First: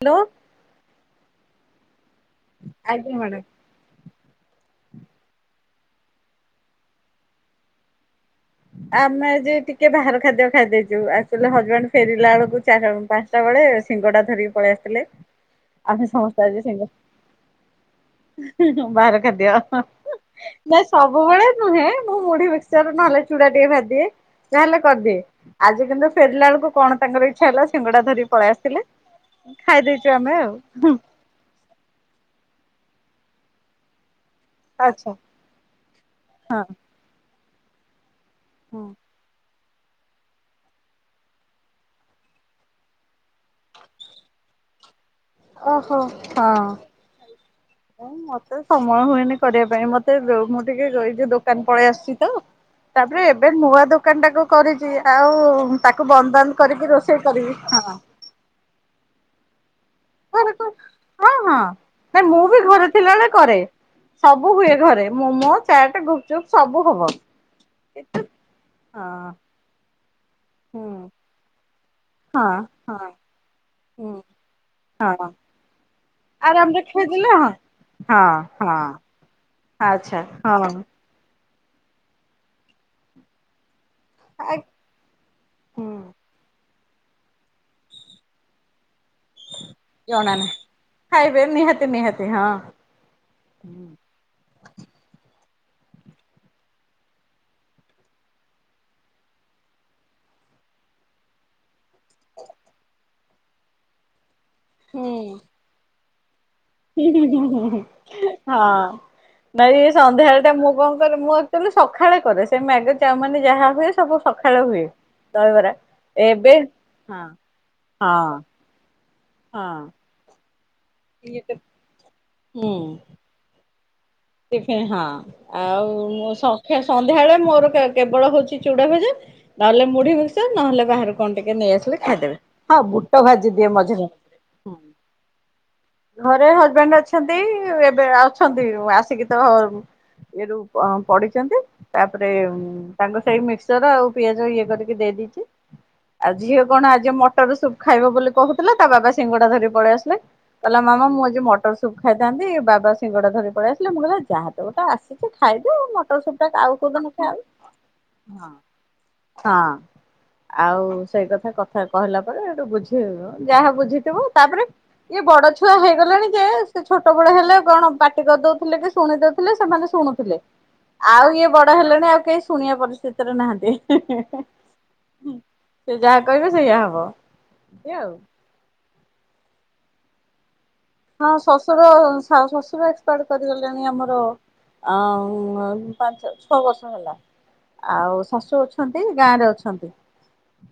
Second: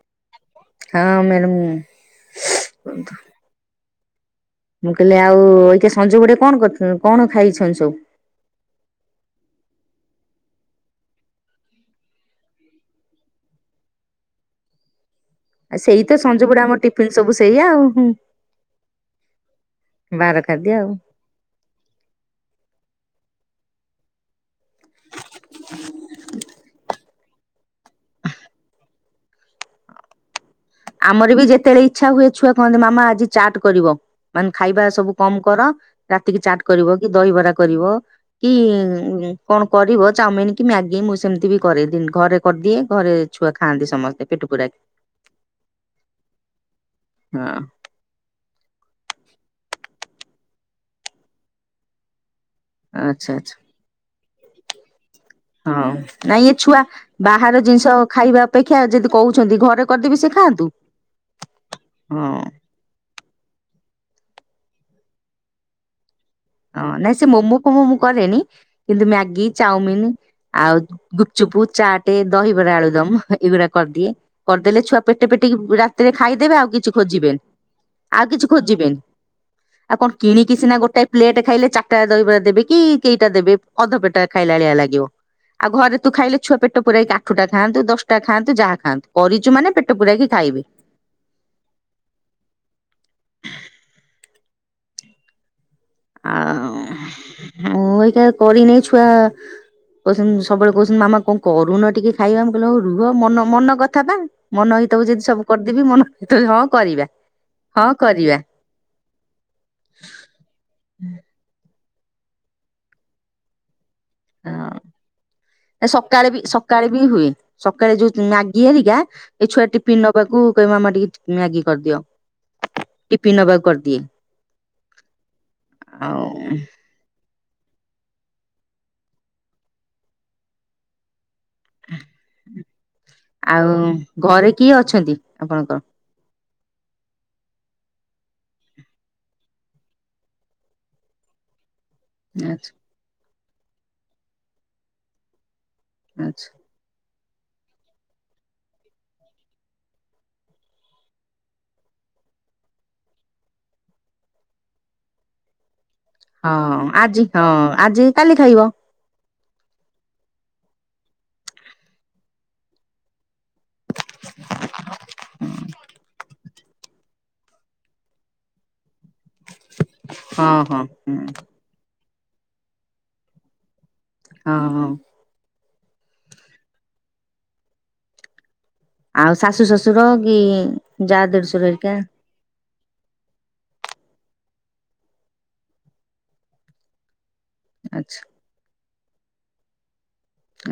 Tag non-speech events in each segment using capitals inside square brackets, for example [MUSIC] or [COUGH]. Hello ହଁ madam. ଆଜ୍ଞା madam. ମୁଁ କହିଲି ଆଉ ଏଇକା ସଞ୍ଜ ବୁଡେ କଣ କରୁଥି କଣ ଖାଇଚନ୍ତି ସବୁ? ଆମେ ଆଜି ଟିକେ ବାହାର ଖାଦ୍ୟ ଖାଇଦେଇଚୁ, ଆକ୍ଚୁଆଲି ହଜବେଣ୍ଡ ଫେରିଲା ବେଳକୁ ଚାରି ପାଞ୍ଚଟା ବେଳେ ସିଙ୍ଗଡା ଧରିକି ପଳେଇ ଆସିଥିଲେ। ଆଉ ସେଇ ଆମେ ତ ସମସ୍ତେ ସଞ ଆଜି ବୁଡେ ଆମ ସିଙ୍ଗ ଟିଫିିନ୍ ସବୁ ସେଇଆ ଆଉ। ବାହାର ଖାଦ୍ଯ। ବାହାର ଖାଦ୍ୟ ନାଇଁ ଆଉ। ସବୁବେଳେ ନୁହେଁ ମୁଁ ମୁଢି ମିକ୍ସଚର ନହଲେ ଚୁଡ଼ା ଟିକେ ଭାଜିଦିଏ, ଯାହେଲେ କରିଦିଏ ଆଜି କିନ୍ତୁ ଫେରିଲା ବେଳକୁ କଣ ତାଙ୍କର ଇଚ୍ଛା ହେଲା ସିଙ୍ଗଡା ଧରିକି ପଳେଇ ଆସିଥିଲେ, ଖାଇ ଦେଇଚୁ ଆମେ ଆଉ। ଆମର ବି ଯେତେବେଳେ ଇଚ୍ଛା ହୁଏ ଛୁଆ କହନ୍ତି ମାମା ଆଜି ଚାଟ୍ କରିବ। ମାନେ ଖାଇବା ଆଚ୍ଛା ସବୁ କମ୍ କର ରାତିକି ଚାଟ୍ କରିବ କି ଦହିବରା କରିବ। କି ହଁ କଣ କରିବ ଚାମିନ କି ମ୍ୟାଗି ମୁଁ ସେମିତି ବି କରେ ଘରେ କରିଦିଏ ଘରେ ଛୁଆ ଖାଆନ୍ତି ସମସ୍ତେ। ପେଟ ପୁରା ଓହୋ ହଁ ହଁ ମତେ ସ ମୟ ହୁଏନି କରିବା ପାଇଁ ମତେ ମୁଁ ଟିକେ ଏ ଯୋଉ ଦୋକାନ ପଳେଇ ଆସୁଚି ତ। ତାପରେ ଆଚ୍ଛା ଏବେ ଆଚ୍ଛା ନୂଆ ଦୋକାନଟାକୁୁ କରି ଆଉ ହଁ ତାକୁ ବନ୍ଦ ନାଇଁ ଏ ବାନ୍ଦ୍ ଛୁଆ କରିକି ରୋଷେଇ କରିବି ବାହାର ଜିନିଷ ହଁ। ଖାଇବା ଅପେକ୍ଷା ଯଦି କହୁଛନ୍ତି ଘରେ କରିଦେବି ସେ ହଁ ଖାଆନ୍ତୁ ହଁ ନା ହଁ। ମୁଁ ବି ଘରେ ଥିଲାବେଳେ କରେ। ସବୁ ହୁଏ ଘରେ ମୋମୋ ଚାଟ୍ ଗୁ ହଁ ନାଇଁ ସେ ମୋମୋ କୋମୋ ମୁଁ କରେନି ହଁ କିନ୍ତୁ ମ୍ୟାଗି ଚାଉମିିନି। ଆଉ ହୁଁ ଗୁପଚୁପୁ ଚାଟେ ହଁ ଦହିବରା ହଁ ଆଳୁଦମ୍ ଏଇଗୁଡା କରିଦିଏ, ହୁଁ କରିଦେଲେ ଛୁଆ ପେଟ ହଁ ପେଟ [UNINTELLIGIBLE] ରାତିରେ ଖାଇଦେବେ ଆଉ ଆରାମରେ କିଛି ଖାଇଦେଲେ ଖୋଜିବେ ହଁ ହଁ ହଁ। ଆଉ କଣ ଆଚ୍ଛା କିଣକିି ହଁ ସିନା ଗୋଟାଏ ପ୍ଲେଟ ଖାଇଲେ ଚାରିଟା ଦହିବରା ଦେବେ କି କେଇଟା ଦେବେ ଅଧ ପେଟା ଖାଇଲା ଆଳିଆ ଲାଗିବ, ଆଉ ହୁଁ ଘରେ ତୁ ଖାଇଲେ ଛୁଆ ପେଟ ଟ ପୁରାଇ ଆଠଟା ଖାଆନ୍ତୁ ଦଶଟା ଖାଆନ୍ତୁ ଯାହା ଖାଆନ୍ତୁ। କରିଛୁ ମାନେ ପେଟ ପୁରାଇକି [UNINTELLIGIBLE] ଖାଇବେ ଖାଇବେ ନିହାତି ନିହାତି ହଁ। ଆଉ ମୁଁ ଏଇକା କରିନି ଛୁଆ କହୁଚନ୍ତି ସବୁବେଳେ କହୁଚନ୍ତି ମାମା କଣ କରୁନ ଟିକେ ଖାଇବା, ମୁଁ କହିଲ ହଉ ରୁହ ମନ ମନ କଥା ପା ମନ ହେଇଥବ ଯଦି ସବୁ କରିଦେବି ମନ ହେଇଥବ ହଁ କରିବା ହିଁ ହିଁ ହିଁ ହଁ କରିବା ହଁ ନାଇ ଏଇ ସନ୍ଧ୍ୟାବେଳଟା ମୁଁ କଣ କରେ ମୁଁ ଆକ୍ଚୁଆଲି ସଖାଳେ କରେ ସେ ମ୍ୟାଗି ଚାଉମିନି ଯାହା ହୁଏ ସବୁ ସଖାଳେ ହଁ ହୁଏ। ଦହିବରା ସକାଳେ ବି ଏବେ ସକାଳେ ବି ହୁଏ ହଁ ସକାଳେ ଯୋଉ ହଁ ମ୍ୟାଗି ହେରିକା ଏଇ ଛୁଆ ହଁ ଟିପିନ୍ ନବାକୁ କହିବେ ମାମା ଟିକେ ଟିପିନ୍ ଇଏ ତ ମ୍ୟାଗି କରିଦିଅ ଟିପିନ୍ ନବାକୁ କରିଦିଏ। ଟିଫିନ୍ ହଁ ଆଉ ସଖା ସନ୍ଧ୍ୟାଳେ ମୋର କେ କେବଳ ହଉଚି, ଚୁଡା ଭଜା ନହେଲେ ମୁଢି ମିକ୍ସଚର ନହେଲେ ବାହାରୁ କଣ ଟିକେ ନେଇ ଆସିଲେ ଖାଇଦେବେ, ହଁ ବୁଟ ଭାଜି ଆଉ ଦିଏ ମଝିରେ ମଝିରେ ଘରେ କିଏ ଅଛନ୍ତି ଆପଣଙ୍କର? ଘରେ ହଜବେଣ୍ଡ ଅଛନ୍ତି, ଏବେ ଅଛନ୍ତି ଆ ସିକି ତ ଇଏରୁ ପଡିଚନ୍ତି ତାପରେ ଆଚ୍ଛା ତାଙ୍କ ସେଇ ମିକ୍ସଚର ଆଉ ପିଆଜ ଇଏ କରିକି ଦେଇ ଦେଇଚି ଆଉ ଆଚ୍ଛା ଝିଅ କଣ ଆଜି ମ ଟର ସୁପ୍ ଖାଇବ ବୋଲି କହୁଥିଲା ତା ବାବା ସିଙ୍ଗଡା ଧରି ପଳେଇ ଆସିଲେ। କହିଲା ମାମା ମୁଁ ଆଜି ମଟର ସୁପ୍ ଖାଇଥାନ୍ତି, ବାବା ସିଙ୍ଗଡ଼ା ଧରି ପଳେଇ ଆସି ଲେ ମୁଁ କହିଲି ଯାହା ତ ଗୋଟେ ଆସିଚି ଖାଇଦେ ଆଉ [UNINTELLIGIBLE] ଆଉ ହଁ କୋଉ ଦିନ ଆଜି ହଁ ଆଜି କାଲି [UNINTELLIGIBLE] ଖାଇବ ହଁ ଆଉ ସେଇ କଥା କଥା କହିଲା ପରେ ଏଇଠୁ ବୁଝି ଯାହା ବୁଝିଥିବୁ, ତାପରେ ଇଏ ବଡ ଛୁଆ ହେଇଗଲାଣି ଯେ ସେ ଛୋଟବେଳେ ହେଲେ କଣ ପାଟି କରିଦଉଥିଲେ କି ଶୁଣି ଦଉଥିଲେ ସେମାନେ ଶୁଣୁଥିଲେ, ହଁ ହଁ ଆଉ ହଁ ଇଏ ବଡ ହେଲେଣି ଆଉ କେହି ଶୁଣିବା ପରିସ୍ଥିତିରେ ନାହାନ୍ତି। ହଁ- ହଁ। ସେ ଯାହା କହିବେ ସେଇଆ ହବ ଏଇଆ ଆଉ। ଆଉ ଶାଶୁ ଶଶୁର କି ଯା ହଁ ଦେଢଶୁର ଶ୍ୱଶୁର ହେରିକା ଶା ଶଶୁର ଏକ୍ସପାଡ କରିଗଲେଣି ଆମର ଆଁ ପାଞ୍ଚ ଛଅ ବର୍ଷ ହେଲା। ଆଚ୍ଛା ଆଉ ଶାଶୁ ଅଛନ୍ତି, ଗାଁରେ ଅଛନ୍ତି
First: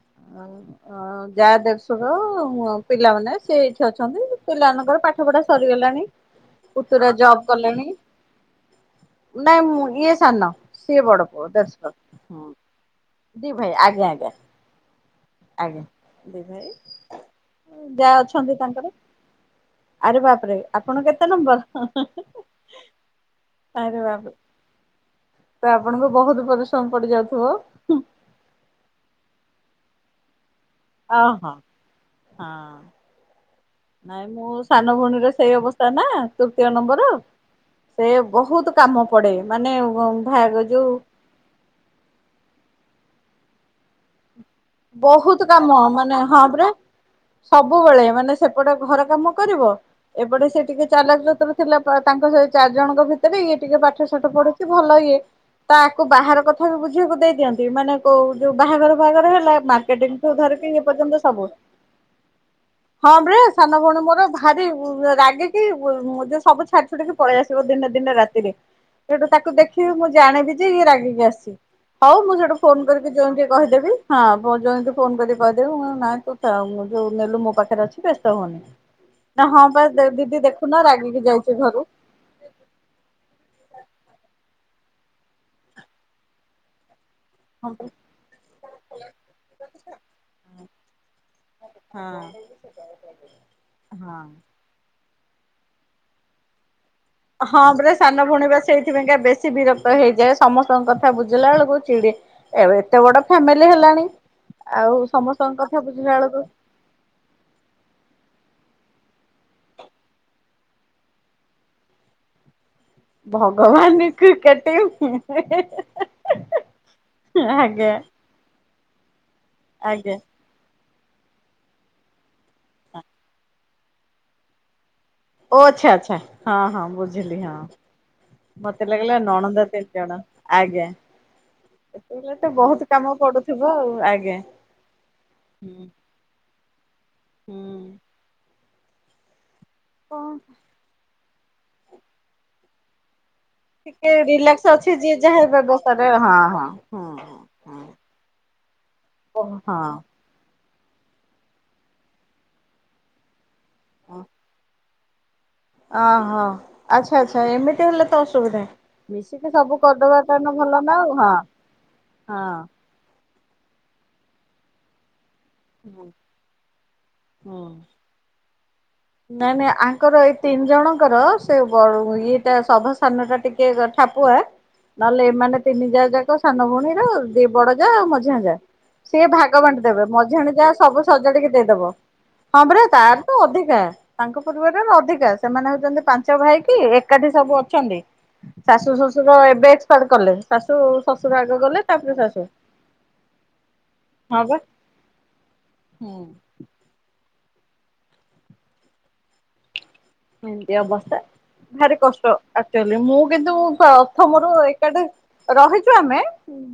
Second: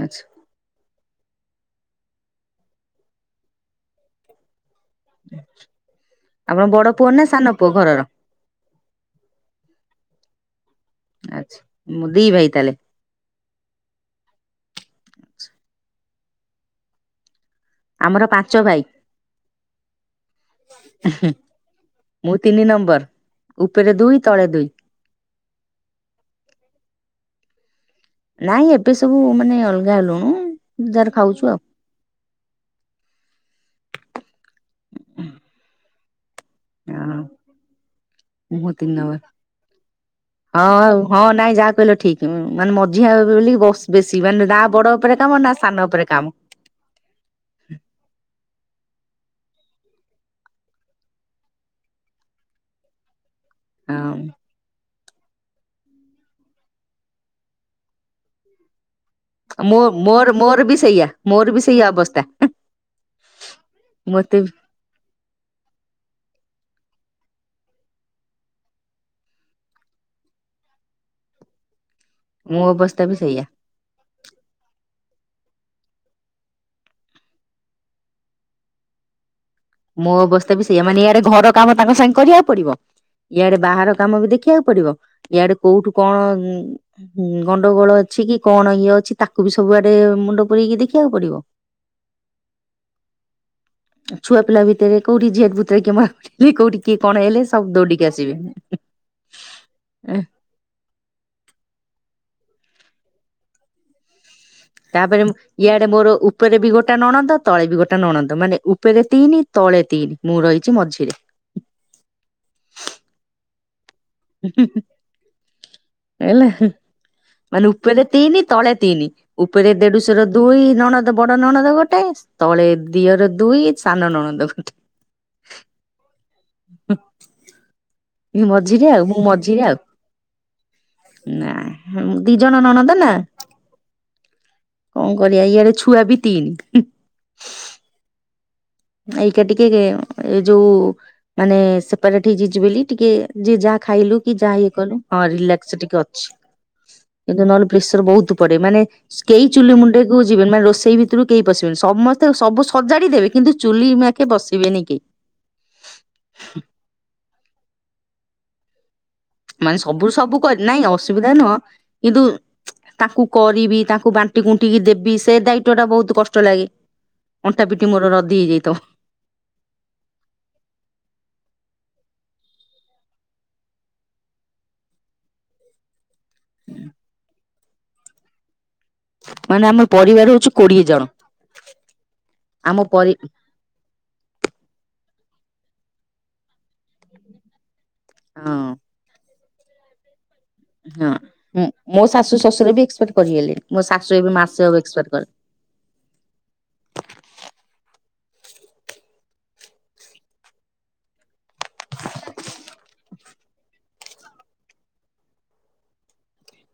ଆଚ୍ଛା। । ଅଁ ଯା ଦେଢଶୁର ପିଲାମାନେ ସେ ଏଇଠି ଅଛନ୍ତି। ପିଲାମାନଙ୍କର ପାଠପଢ଼ା ସରିଗଲାଣି, ଆପଣ ବଡ ପୁଅ ପୁତୁରା ନା ଜବ ସାନ ପୁଅ କଲେଣି। ଘରର? ନାଇଁ ମୁଁ ଇଏ ସାନ ସିଏ ବଡ ପୁଅ ଆଚ୍ଛା ଦେଢ଼ଶୂର ମୁଁ ଦି ଭାଇ ତାହେଲେ ଦି ଭାଇ ଆଜ୍ଞା ଆଜ୍ଞା ଆଜ୍ଞା ଦି ଭାଇ। ଯାଆ ଆମର ପାଞ୍ଚ ଅଛନ୍ତି ଭାଇ ତାଙ୍କର। ଆରେ ବାପରେ, ଆପଣ କେତେ ନମ୍ବର? ମୁଁ ତିନି ନମ୍ବର। ଉପରେ ଆରେ ଦୁଇ ବାପରେ ତଳେ ଦୁଇ। ତ ଆପଣଙ୍କୁ ବହୁତ ପରିଶ୍ରମ ପଡି ଯାଉଥିବ? ନାଇଁ ଏବେ ସବୁ ମାନେ ଅଲଗା ହେଲୁଣୁ। ଯାର ଓ ଖାଉଛୁ ହୋ ଆଉ। ହଁ ନାଇଁ ମୋ ସାନ ଭଉଣୀର ସେଇ ଅବସ୍ ନା ତୃତୀୟ ନମ୍ବର ସେ ବହୁତ କାମ ହଁ ପଡେ ମାନେ ଭା ଯୋଉ ଆଉ ହଁ ନାଇଁ ଯାହା କହିଲ ଠିକ ମାନେ ମ ଝିଅ ହବ ବେଲି ବେଶୀ ମାନେ ନା ବଡ ଉପରେ ବହୁତ ନା କାମ ସାନ ଉପରେ ମାନେ କାମ। ହଁ ପରା, ସବୁବେଳେ ମାନେ ସେପଟେ ଘର କାମ କରିବ ଏପଟେ ସେ ଟିକେ ଚାଲାକ ଚତୁର ଥିଲା, ତାଙ୍କ ସେ ଚାରି ଜଣଙ୍କ ଭିତରେ ତେବେ ଇଏ ଟିକେ ପାଠ ହଁ ଶାଠ ପଢ଼ୁଛି, ଭଲ ଇଏ ତାକୁ ବାହାର କଥା ବି ବୁଝିବାକୁ ଦେଇ ଦିଅନ୍ତି, ମାନେ କୋଉ ଯୋଉ ବାହାଘର ଫାହାଘର ମୋ ମାର୍କେଟିଙ୍ଗ ମୋର ଠୁ ମୋର ଧରିକି ବି ସେଇଆ ଏପର୍ଯ୍ୟନ୍ତ ମୋର ସବୁ। ବି ସେଇଆ ଅବସ୍ଥା। ହଁ ବା ସାନ ଭଉଣୀ ମୋର ମତେ ବି ଭାରି ରାଗିକି, ଯୋଉ ସବୁ ଛା ଡିକି ପଳେଇ ଆସିବ ଦିନେ ଦିନେ ରାତିରେ, ସେଠୁ ତାକୁ ଦେଖିବି ମୁଁ ଜାଣିବି ଯେ ଇଏ ରାଗିକି ଆସିଛି। ହଉ ମୁଁ ସେଠୁ ମୋ ଫୋନ ଅବସ୍ଥା କରିକି ବି ଜୋଇଁ ସେଇଆ କି କହିଦେବି ହଁ। ଜୋଇଁ କୁ ଫୋନ କରି କହିଦେବି, ମୁଁ କହିବି ନାଇଁ ତୁ ଯୋଉ ନେଲୁ ମୋ ପାଖରେ ଅଛି ବ୍ୟସ୍ତ ହୁଅନି। ମୋ ଅବସ୍ଥା ବି ସେଇଆ, ମାନେ ୟାଡେ ଘର ଯାଇଛି କାମ ଘରୁ। ତାଙ୍କ ସାଙ୍ଗେ କରିବାକୁ ପଡିବ। ଇଆଡେ ବାହାର କାମ ବି ଦେଖିବାକୁ ପଡିବ, ଇଆଡେ କୋଉଠୁ କଣ ହୁଁ ହଁ ଗଣ୍ଡଗୋଳ ଅଛି କି କଣ ଇଏ ଅଛି, ତାକୁ ବି ସବୁଆଡେ ମୁଣ୍ଡ ପୁରେଇକି ଦେଖିବାକୁ ପଡିବ। ହଁ। ଛୁଆପିଲା ଭିତରେ କୋଉଠି [UNINTELLIGIBLE] କୋଉଠି କିଏ କଣ ହେଲେ ହଁ ସବୁ ପରା ଦୌଡିକି ସାନ ଆସିବେ ଭଉଣୀ ବା ସେଇଥିପାଇଁକା ବେଶୀ ବିରକ୍ତ ହେଇଯାଏ, ସମସ୍ତଙ୍କ କଥା ବୁଝିଲା ବେଳକୁ ଚିଡି ଏବେ ଏତେ ବଡ ଫ୍ୟାମିଲି ହେଲାଣି। ଆଉ ତାପରେ ସମସ୍ତଙ୍କ କଥା ଇଆଡେ ମୋର ବୁଝିଲା ବେଳକୁ ଉପରେ ବି ଗୋଟା ନଣନ୍ଦ ତଳେ ବି ଗୋଟେ ନଣନ୍ଦ। ମାନେ ଉପରେ ତିନି ତଳେ ତିନି ମୁଁ ରହିଛି ମଝିରେ। ଭଗବାନ କ୍ରିକେଟ ଟିମ୍ ହେ - ହେ - ହେ । ହେଲା ମାନେ ଉପେରେ ତିନି ତଳେ ତିନି। ଉପରେ ଆଜ୍ଞା ଦେଢୁଶର ଦୁଇ ନଣ ବଡ ନଣଦ ଗୋଟେ, ତଳେ ଦିଅର ଦୁଇ ସାନ ନଣଦ ଗୋଟେ। ଓ ଆଚ୍ଛା ଆଚ୍ଛା। ହଁ- ହଁ ବୁଝିଲି ହଁ ମଝିରେ ମତେ ଆଉ ଲାଗିଲା ମୁଁ ମଝିରେ ନଣନ୍ଦ ଆଉ ତିନି ଜଣ। ନା ଦି ସେତେବେଳେ ତ ଜଣ ବହୁତ ନଣନ୍ଦ ନା କାମ ପଡୁଥିବ ଆଉ । କଣ କରିବା ଇଆଡେ ଛୁଆ ବି ତିନି। ହୁଁ। ଏଇକା ଟିକେ ଉଁ କଣ ଏ ଯୋଉ ମାନେ ସେପାରେଟ ହେଇଯାଇଛି ବୋଲି ଟିକେ ଯେ ଯାହା ଟିକେ ଖାଇଲୁ କି ଯାହା ରିଲାକ୍ସ ଇଏ କଲୁ, ଅଛି ଯିଏ ହଁ ଯାହା ରିଲାକ୍ସ ଟିକେ ବ୍ୟବସ୍ଥାରେ ଅଛି। ହଁ ହଁ ହଁ କିନ୍ତୁ ନହେଲେ ହଁ ପ୍ରେସର ବହୁତୁ ପଡେ ମାନେ କେଇ ଚୁଲି ଓହୋ ମୁଣ୍ଡେ କୁ ଯିବେନି ମାନେ ରୋଷ ଷେଇ ଭିତିରୁ କେହି ପଶିବେନି ସମସ୍ତେ ସବୁ ସଜାଡି ଦେବେ କିନ୍ତୁ ଚୁଲି ମାଖେ ବସିବେନି କେହି। ଆହୋ ଆଚ୍ଛା ଆଚ୍ଛା ଏମିତି ହେଲେ ତ ଅସୁବିଧା। ମିଶିକି ମାନେ ସବୁ କରିଦବା ସବୁ ତା ହେଲେ କରି ନାଇଁ ଭଲ ନା ଆଉ ଅସୁବିଧା ହଁ ନୁହଁ କିନ୍ତୁ ହଁ ତାଙ୍କୁ କରିବି ତାଙ୍କୁ ବାଣ୍ଟି କୁଣ୍ଟିକି ଦେବି ସେ ତେ ଦାୟିତ୍ଵ ଟା ହୁଁ ବହୁତ କଷ୍ଟ ଲାଗେ। ଅଣ୍ଟା ହୁଁ ପିଠି ମୋର ରଦି ହେଇଯାଇଥାଉ। ନାଇଁ ନାଇଁ ଆଙ୍କର ଏଇ ତିନି ଜଣଙ୍କର ସେ ବ ଉଁ ଇଏଟା ସଭା ସାନ ଟା ଟିକେ ଗ ଠାପୁଆ। ନହେଲେ ଏମାନେ ତିନି ଯା ଯାକ ସାନ ଭଉଣୀର ଦି ବଡ଼ ଯା ଆଉ ମଝିଆ ଯା। ସିଏ ଭାଗ ମାନେ ଆମ ବାଣ୍ଟିଦେବେ ପରିବାର ହଉଛି ମଝିଆଣି ଯା କୋଡିଏ ଜଣ ସବୁ ସଜାଡିକି ଦେଇଦବ। ହଁ ଆମ ପରା ପରି ତାର ତ ଅଧିକା। ତାଙ୍କ ପରିବାରରେ ଆମେ ଅଧିକା ସେମାନେ ହଉଚନ୍ତି ପାଞ୍ଚ ଭାଇ କି ଏକାଠି ସବୁ ଅଛନ୍ତି। ହଁ ଶାଶୁ ଶଶୁର ଏବେ ଏକ୍ସପାୟାଡ କଲେ। ଶାଶୁ ହଁ ଶ୍ୱଶୁର ଆଗ ମୁ ଗଲେ ମୋ ତାପରେ ଶାଶୁ ଶଶୁର ବି ଏକ୍ସପେକ୍ଟ କରିଗଲେଣି ମୋ ଶାଶୁ ଏବେ ହଁ ବା। ମାସେ ହବ ଏକ୍ସପାୟାଡ କ ହୁଁ। ଏମିତି ଅବସ୍ଥା ଭାରି କଷ୍ଟ ଆକ୍ଚୋଲି ମୁଁ କିନ୍ତୁ ପ୍ରଥମରୁ ଏକାଠି ରହିଚୁ ଆମେ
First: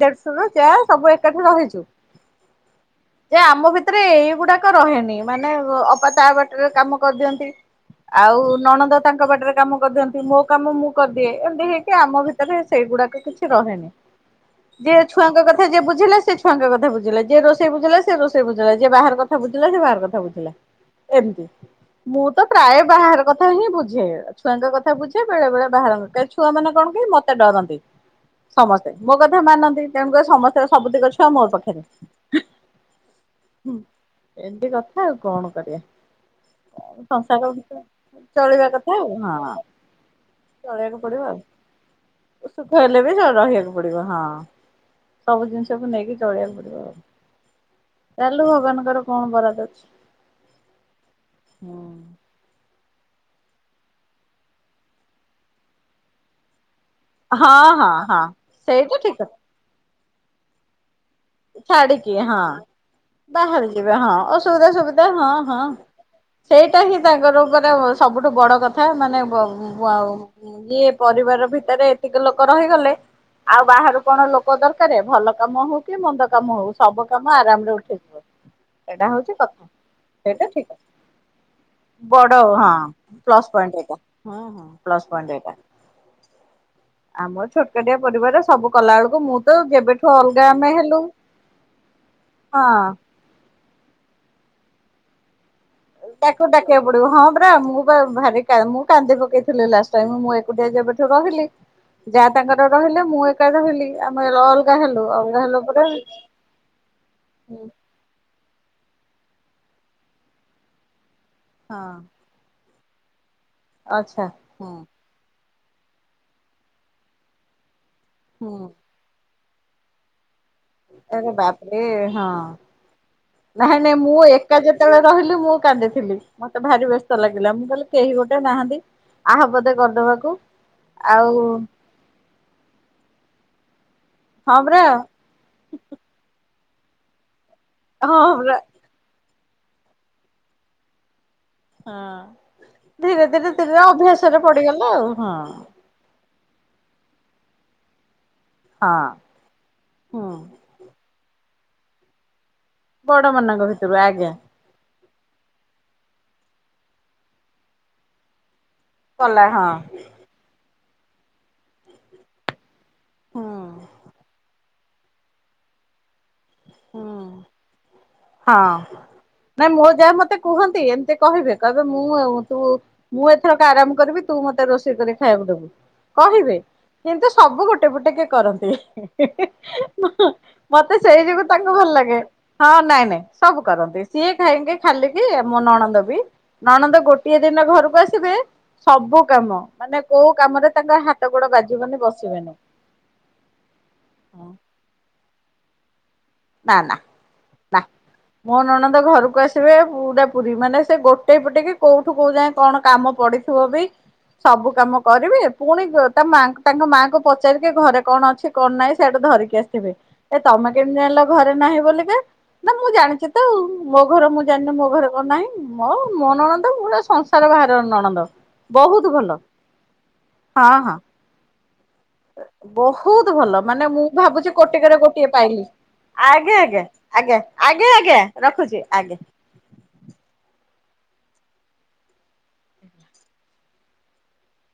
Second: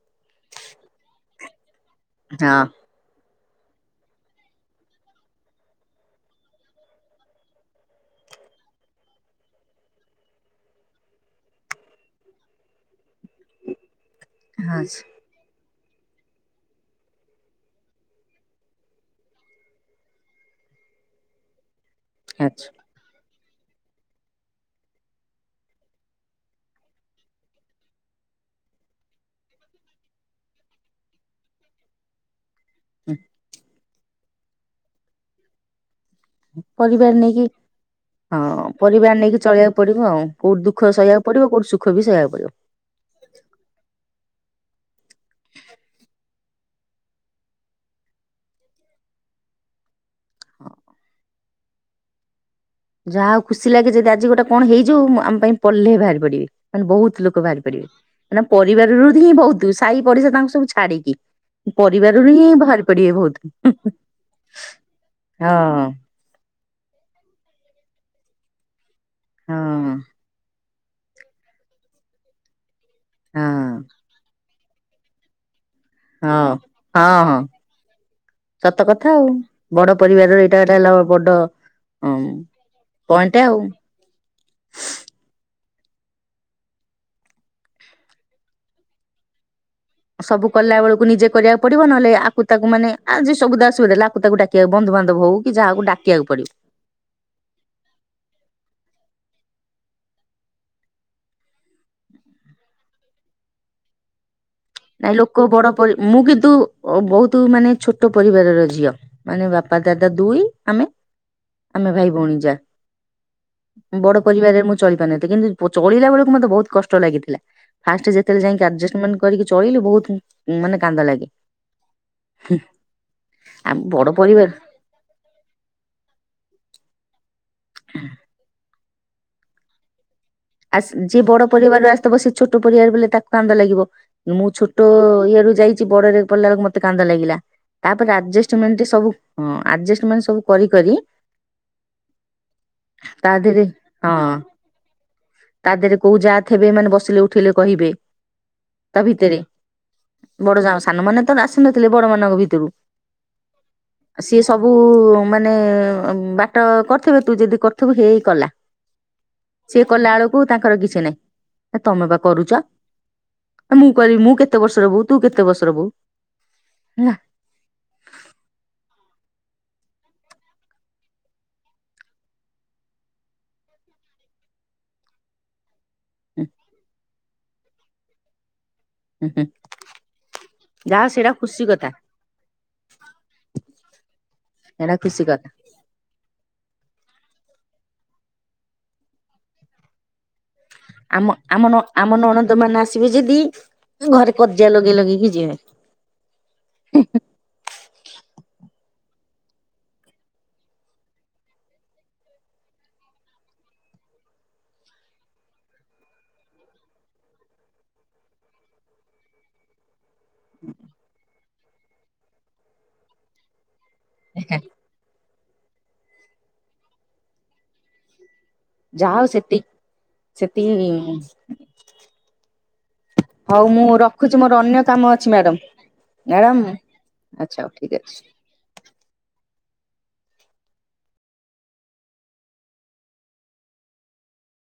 ଦେଢଶୁର ଯା ସବୁ ଏକାଠି ରହିଛୁ।‌ ହଁ। ଯେ ଆମ ଭିତରେ ଏଇଗୁଡାକ ରହେନି ମାନେ ଅ ଅପା ତା ବାଟରେ କାମ କରିଦିଅନ୍ତି। ଆଉ ନଣନ୍ଦ ତାଙ୍କ ବାଟରେ କାମ କରିଦିଅନ୍ତି ମୋ କାମ ମୁଁ କରିଦିଏ ଏମିତି ହେଇକି ଆମ ଭିତରେ ସେଇଗୁଡା [INAUDIBLE] କିଛି ରହେନି ଯିଏ ଆଚ୍ଛା ଛୁଆଙ୍କ କ ଥା ଯିଏ ବୁଝିଲା ସିଏ ଛୁଆଙ୍କ କଥା ବୁଝିଲା ଯିଏ ରୋଷେଇ ବୁଝିଲା ସିଏ ରୋଷେଇ ବୁଝିଲା ଯିଏ ବାହାର କଥା ବୁଝିଲା ସିଏ ବାହାର କଥା ବୁଝିଲା। ଏମତି ମୁଁ ତ ପ୍ରାୟେ ବାହାର କଥା ହିଁ ବୁଝେ ଛୁଆଙ୍କ କଥା ବୁଝେ ବେଳେ ବେଳେ ବାହାର କାଇଁ ଛୁଆ ମାନେ କଣ କି ମତେ ଡରନ୍ତି। ସମସ୍ତେ ମୋ କଥା ମାନନ୍ତି ତେଣୁକରି ସମସ୍ତେ ସବୁ ତିକ ଛୁଆ ମୋ ପାଖେରେ। ହୁଁ ହୁଁ ଏମତି କଥା ଆଉ କଣ କରିଆ। ପରିବାର ନେଇକି। ହଁ ଚଳିବା କଥା ଆଉ ପରିବାର ନେଇକି ହଁ। ଚଳିଆକୁ ପଡ଼ିବ ଆଉ କୋଉଠି ଦୁଃଖ ଚଳେଇବାକୁ ପଡିବ ସହିଆକୁ ଆଉ ପଡ଼ିବ କୋଉଠି ସୁଖ ବି ସହିଆକୁ ପଡ଼ିବ। ସୁଖ ହେଲେ ବି ଚ ରହିଆକୁ ପଡ଼ିବ ହଁ ସବୁ ଜିନିଷକୁ ନେଇକି ଚଳେଆକୁ ପଡ଼ିବ। ଚାଲୁ ଭଗବାନଙ୍କର କଣ ବରାଦ ଅଛି। ହଁ ହୁଁ। ଯାହା ହଉ ଖୁସି ଲାଗେ ଯଦି ଆଜି ଗୋଟେ କଣ ହେଇଯିବୁ ମୋ ଆମ ପାଇଁ ପହ୍ଲେ ବାହାରି ପଡିବେ। ମାନେ ବହୁତୁ ଲୋକ ବାହାରି ହଁ ପାରିବେ। ହଁ ହଁ ମାନେ ଆମ ସେଇଟା ପରିବାରରୁ ଠିକ ହିଁ କଥା ବହୁତ ସାହି ପଡ଼ିଶା ତାଙ୍କୁ ସବୁ ଛାଡିକି। ଛାଡିକି ପରିବାରରୁ ହଁ ହିଁ ବାହାରି ପଡିବେ ବହୁତ। ବାହାରି ଯିବେ ହଁ ଅସୁବିଧା ସୁବିଧା ହଁ ହଁ। ସେଇଟା ହିଁ ତାଙ୍କର ଉପରେ ସବୁଠୁ ବଡ଼ କଥା ମାନେ ବ ହଁ ଉଁ ବା ଉଁ ଉଁ ଇଏ ପରିବାର ଭିତରେ ଏତିକି ଲୋକ ରହିଗଲେ ହଁ ଆଉ ବାହାରୁ କଣ ଲୋ କ ଦରକାରେ ଭଲ କାମ ହଉ କି ମନ୍ଦ ହଁ କାମ ହଉ ସବୁ ହଁ କାମ ହଁ। ଆରାମରେ ଉଠିଯିବ। ସତ ସେଇଟା କଥା ଆଉ ହଉଛି କଥା ବଡ ପରିବାରର ଏଇଟା ଗୋଟେ ହେଲ ବଡ଼ ବଡୋ ହଁ ପ୍ଲସ ପଏଣ୍ଟ ଏଇଟା ହଁ ହଁ ପ୍ଲସ ପଏଣ୍ଟ ଏଇଟା। ଆମର ଛୋଟ କାଟିଆ ପରିବାର ରେ ସବୁ କଲା ବେଳକୁ ମୁଁ ତ କେବେଠୁ ଅଲଗା ଆମେ ହେ କୁ ନିଜେ କରିଆକୁ ପଡିବ ନହେଲେ ଆକୁ ତାକୁ ମାନେ ଆଜି ସୁବିଧା ଅସୁବିଧା ହେଲା ଆକୁ ତାକୁ ଡାକିଆକୁ ବନ୍ଧୁବାନ୍ଧବ ହଉ। କି ଯାହାକୁ ଡାକିବାକୁ ତାକୁ ପଡିବ ଡାକିଆକୁ ପଡିବ ହଁ ପରା ମୁଁ ବା ଭାରି କା ମୁଁ କାନ୍ଦି ପକେଇଥିଲି ଲାଷ୍ଟ ଟାଇମ୍ ମୁଁ ଏକୁଟିଆ ଯେବେଠୁ ରହିଲି ଯା ତାଙ୍କର ରହିଲେ ମୁଁ ଏକା ରହିଲି ଆମେ ରଲ ନାଇଁ ଲୋକ ବଡ଼ ପରି ମୁଁ କିନ୍ତୁ ଅ ବହୁତୁ ମାନେ ଛୋଟ ପରିବାରର ଝିଅ। ମାନେ ବାପା ଦାଦା ଦୁଇ ଆମେ ଆମେ ଭାଇ ଭଉଣୀ ଯାହା। ବଡ ଆଚ୍ଛା ପରିବାରରେ ମୁଁ ଚଳି ପାରୁନଥିଲି। କିନ୍ତୁ ଚଳିଲା ବେଳକୁ ମତେ ବହୁତ କଷ୍ଟ ଲାଗିଥିଲା। ଫାଷ୍ଟ ଯେତେଳେ ଯାଇକି ଆଡଜଷ୍ଟମେଣ୍ଟ କରିକି ଚଳେଇଲୁ ବହୁତ ମାନେ କାନ୍ଦ ଏ ଲାଗେ ବାପରେ ହଁ। ଆମ ନାଇଁ ନାଇଁ ବଡ ମୁଁ ପରିବାର ଏକା ଯେତେବେଳେ ରହିଲି ମୁଁ କାନ୍ଦିଥିଲି ମ ତେ ଭାରି ବ୍ୟସ୍ତ ଲାଗିଲା ମୁଁ କହିଲି କେହି ଗୋଟେ ନାହାନ୍ତି ଆହା ପଦେ କରିଦବାକୁ। ଆସ ଯିଏ ଆଉ ବଡ ପରିବାରରେ ଆସିଥିବ ସେ ଛୋଟ ପରିବାର ବଲେ ତାକୁ କାନ୍ଦ ଲାଗିବ। ମୁଁ ହଁ ପରା ଛୋଟ ଇଏ ରୁ ଯାଇଛି ବଡରେ ପଡିଲା ବେଳକୁ ମତେ କାନ୍ଦ ଲାଗିଲା। ତାପରେ ହଁ ପରା ଆଡଜଷ୍ଟମେଣ୍ଟ, ସବୁ ହଁ ଆଡଜଷ୍ଟମେଣ୍ଟ ସବୁ କରି କରି ହଁ ଧୀରେ ତା ଧୀରେ ଦେହରେ ଧୀରେ ହଁ ଅଭ୍ୟାସରେ ପଡିଗଲା ଆଉ। ହଁ ତା ଦେହରେ କୋଉ ଯା ଥିବେ ମାନେ ବସିଲେ ଉଠିଲେ କହିବେ। ହଁ ତା ଭିତରେ ହୁଁ ବଡ ଯା ସାନମାନେ ତ ଆସିନଥିଲେ ବଡ ମାନଙ୍କ ଭିତରୁ। ବଡ ମାନଙ୍କ ଭିତରୁ ଆଜ୍ଞା। ସିଏ ସବୁ-ଉ-ଉ-ଉ ମାନେ-ଏ-ଏ ବାଟ କରିଥିବେ ତୁ ଯଦି କରିଥିବୁ ହେଇ କଲା। ଭଲ। ସିଏ କଲା ବେଳକୁ ତାଙ୍କର କିଛି ନାଇଁ। ତମେ ବା କରୁଛ ହୁଁ ମୁଁ କରିବି ମୁଁ କେ କେତେ ବର୍ଷର ବୋହୁ ତୁ କେତେ ବର୍ଷର ବୋହୁ ହୁଁ ହେଲା। ହଁ। ନାଇଁ ମୋ ଯା ମତେ କୁହନ୍ତି ଏମିତି କହିବେ କହିବେ ମୁଁ ଅ-ଅ ତୁ ମୁଁ ଏଥରକ ଆରାମ କରିବି ତୁ ମତେ ରୋଷେଇ କରି ଖାଇବାକୁ ଦେବୁ କହିବେ କିନ୍ତୁ ସବୁ ଗୋଟେଇ ପଟେଇ କି କରନ୍ତି। ହିଁ ହୁଁ, ହୁଁ। ହିଁ ମ୍ ମତେ ଯାହା ହଉ ସେଇ ସେଇଟା ଯୋଗୁ ଖୁସି ତାଙ୍କୁ ଭଲ କଥା। ଲାଗେ ହଁ ନା ଇ ସବୁ କରନ୍ତି ସିଏ କାଇଁକି ସେଇଟା ଖାଲିିକି ଖୁସି କଥା ମୋ ନଣନ୍ଦ ବି ନଣନ୍ଦ ଗୋ ଗୋଟିଏ ଦିନ ଘରକୁ ଆସିବେ ସବୁ କାମ ମାନେ କୋଉ କାମରେ ତାଙ୍କ ହାତ ଆମ ଗୋଡ ଆମ ନଣ ବାଜିବନି ଆମ ବସିବେନି। ନଣନ୍ଦ ମାନେ ଆସିବେ ଯଦି ଘରେ କଜିଆ ଲଗେଇ ଲଗେଇକି ଯିବେ। ନା ନା ନା। ମୋ ନଣନ୍ଦ ଘରକୁ ଆସିବେ ପୁରା ପୁରୀ ମାନେ ସେ ଗୋଟେ ପଟେଇ କି କୋଉଠୁ କୋଉ ଯାଏ କଣ କାମ ମ ପଡିଥିବ ବି ସବୁ କାମ କରିବେ ପୁଣି ତା ମା ତାଙ୍କ ମାଆଙ୍କୁ ପଚାରିକ ଘରେ କଣ ଅଛି କଣ ନାହିଁ ସେଇଆଡୁ ଧରିକି ଆସିଥିବେ ଏ ତମେ କେମିତି ଜାଣିଲ ଘରେ ନାହିଁ ବୋଲିକା, ନା ମୁଁ ଜାଣିଛି ତ ମୋ ଘର ମୁଁ ଜାଣିନି ମୋ ଘରେ କଣ ନାହିଁ। ମୋ ମୋ ନଣନ୍ଦ ପୁରା ସଂସାର ବାହାର ନଣନ୍ଦ। ବହୁତ ଯାଅ ଭଲ ସେତିକି ହଁ ହଁ ସେତିକି-ଇ-ଇ-ଇ ବହୁତ ଭଲ ମାନେ ମୁଁ ରଖୁଛି ଭାବୁଛି ମୋର ଅନ୍ୟ କୋଟିକିରେ କାମ ଅଛି ଗୋଟିଏ ମ୍ୟାଡାମ ପାଇଲି। ମ୍ୟାଡାମ ଆଜ୍ଞା ଆଜ୍ଞା ଆଜ୍ଞା ଆଚ୍ଛା ହଉ ଆଜ୍ଞା ଠିକ ଅଛି। ଆଜ୍ଞା ରଖୁଛି ଆଜ୍ଞା।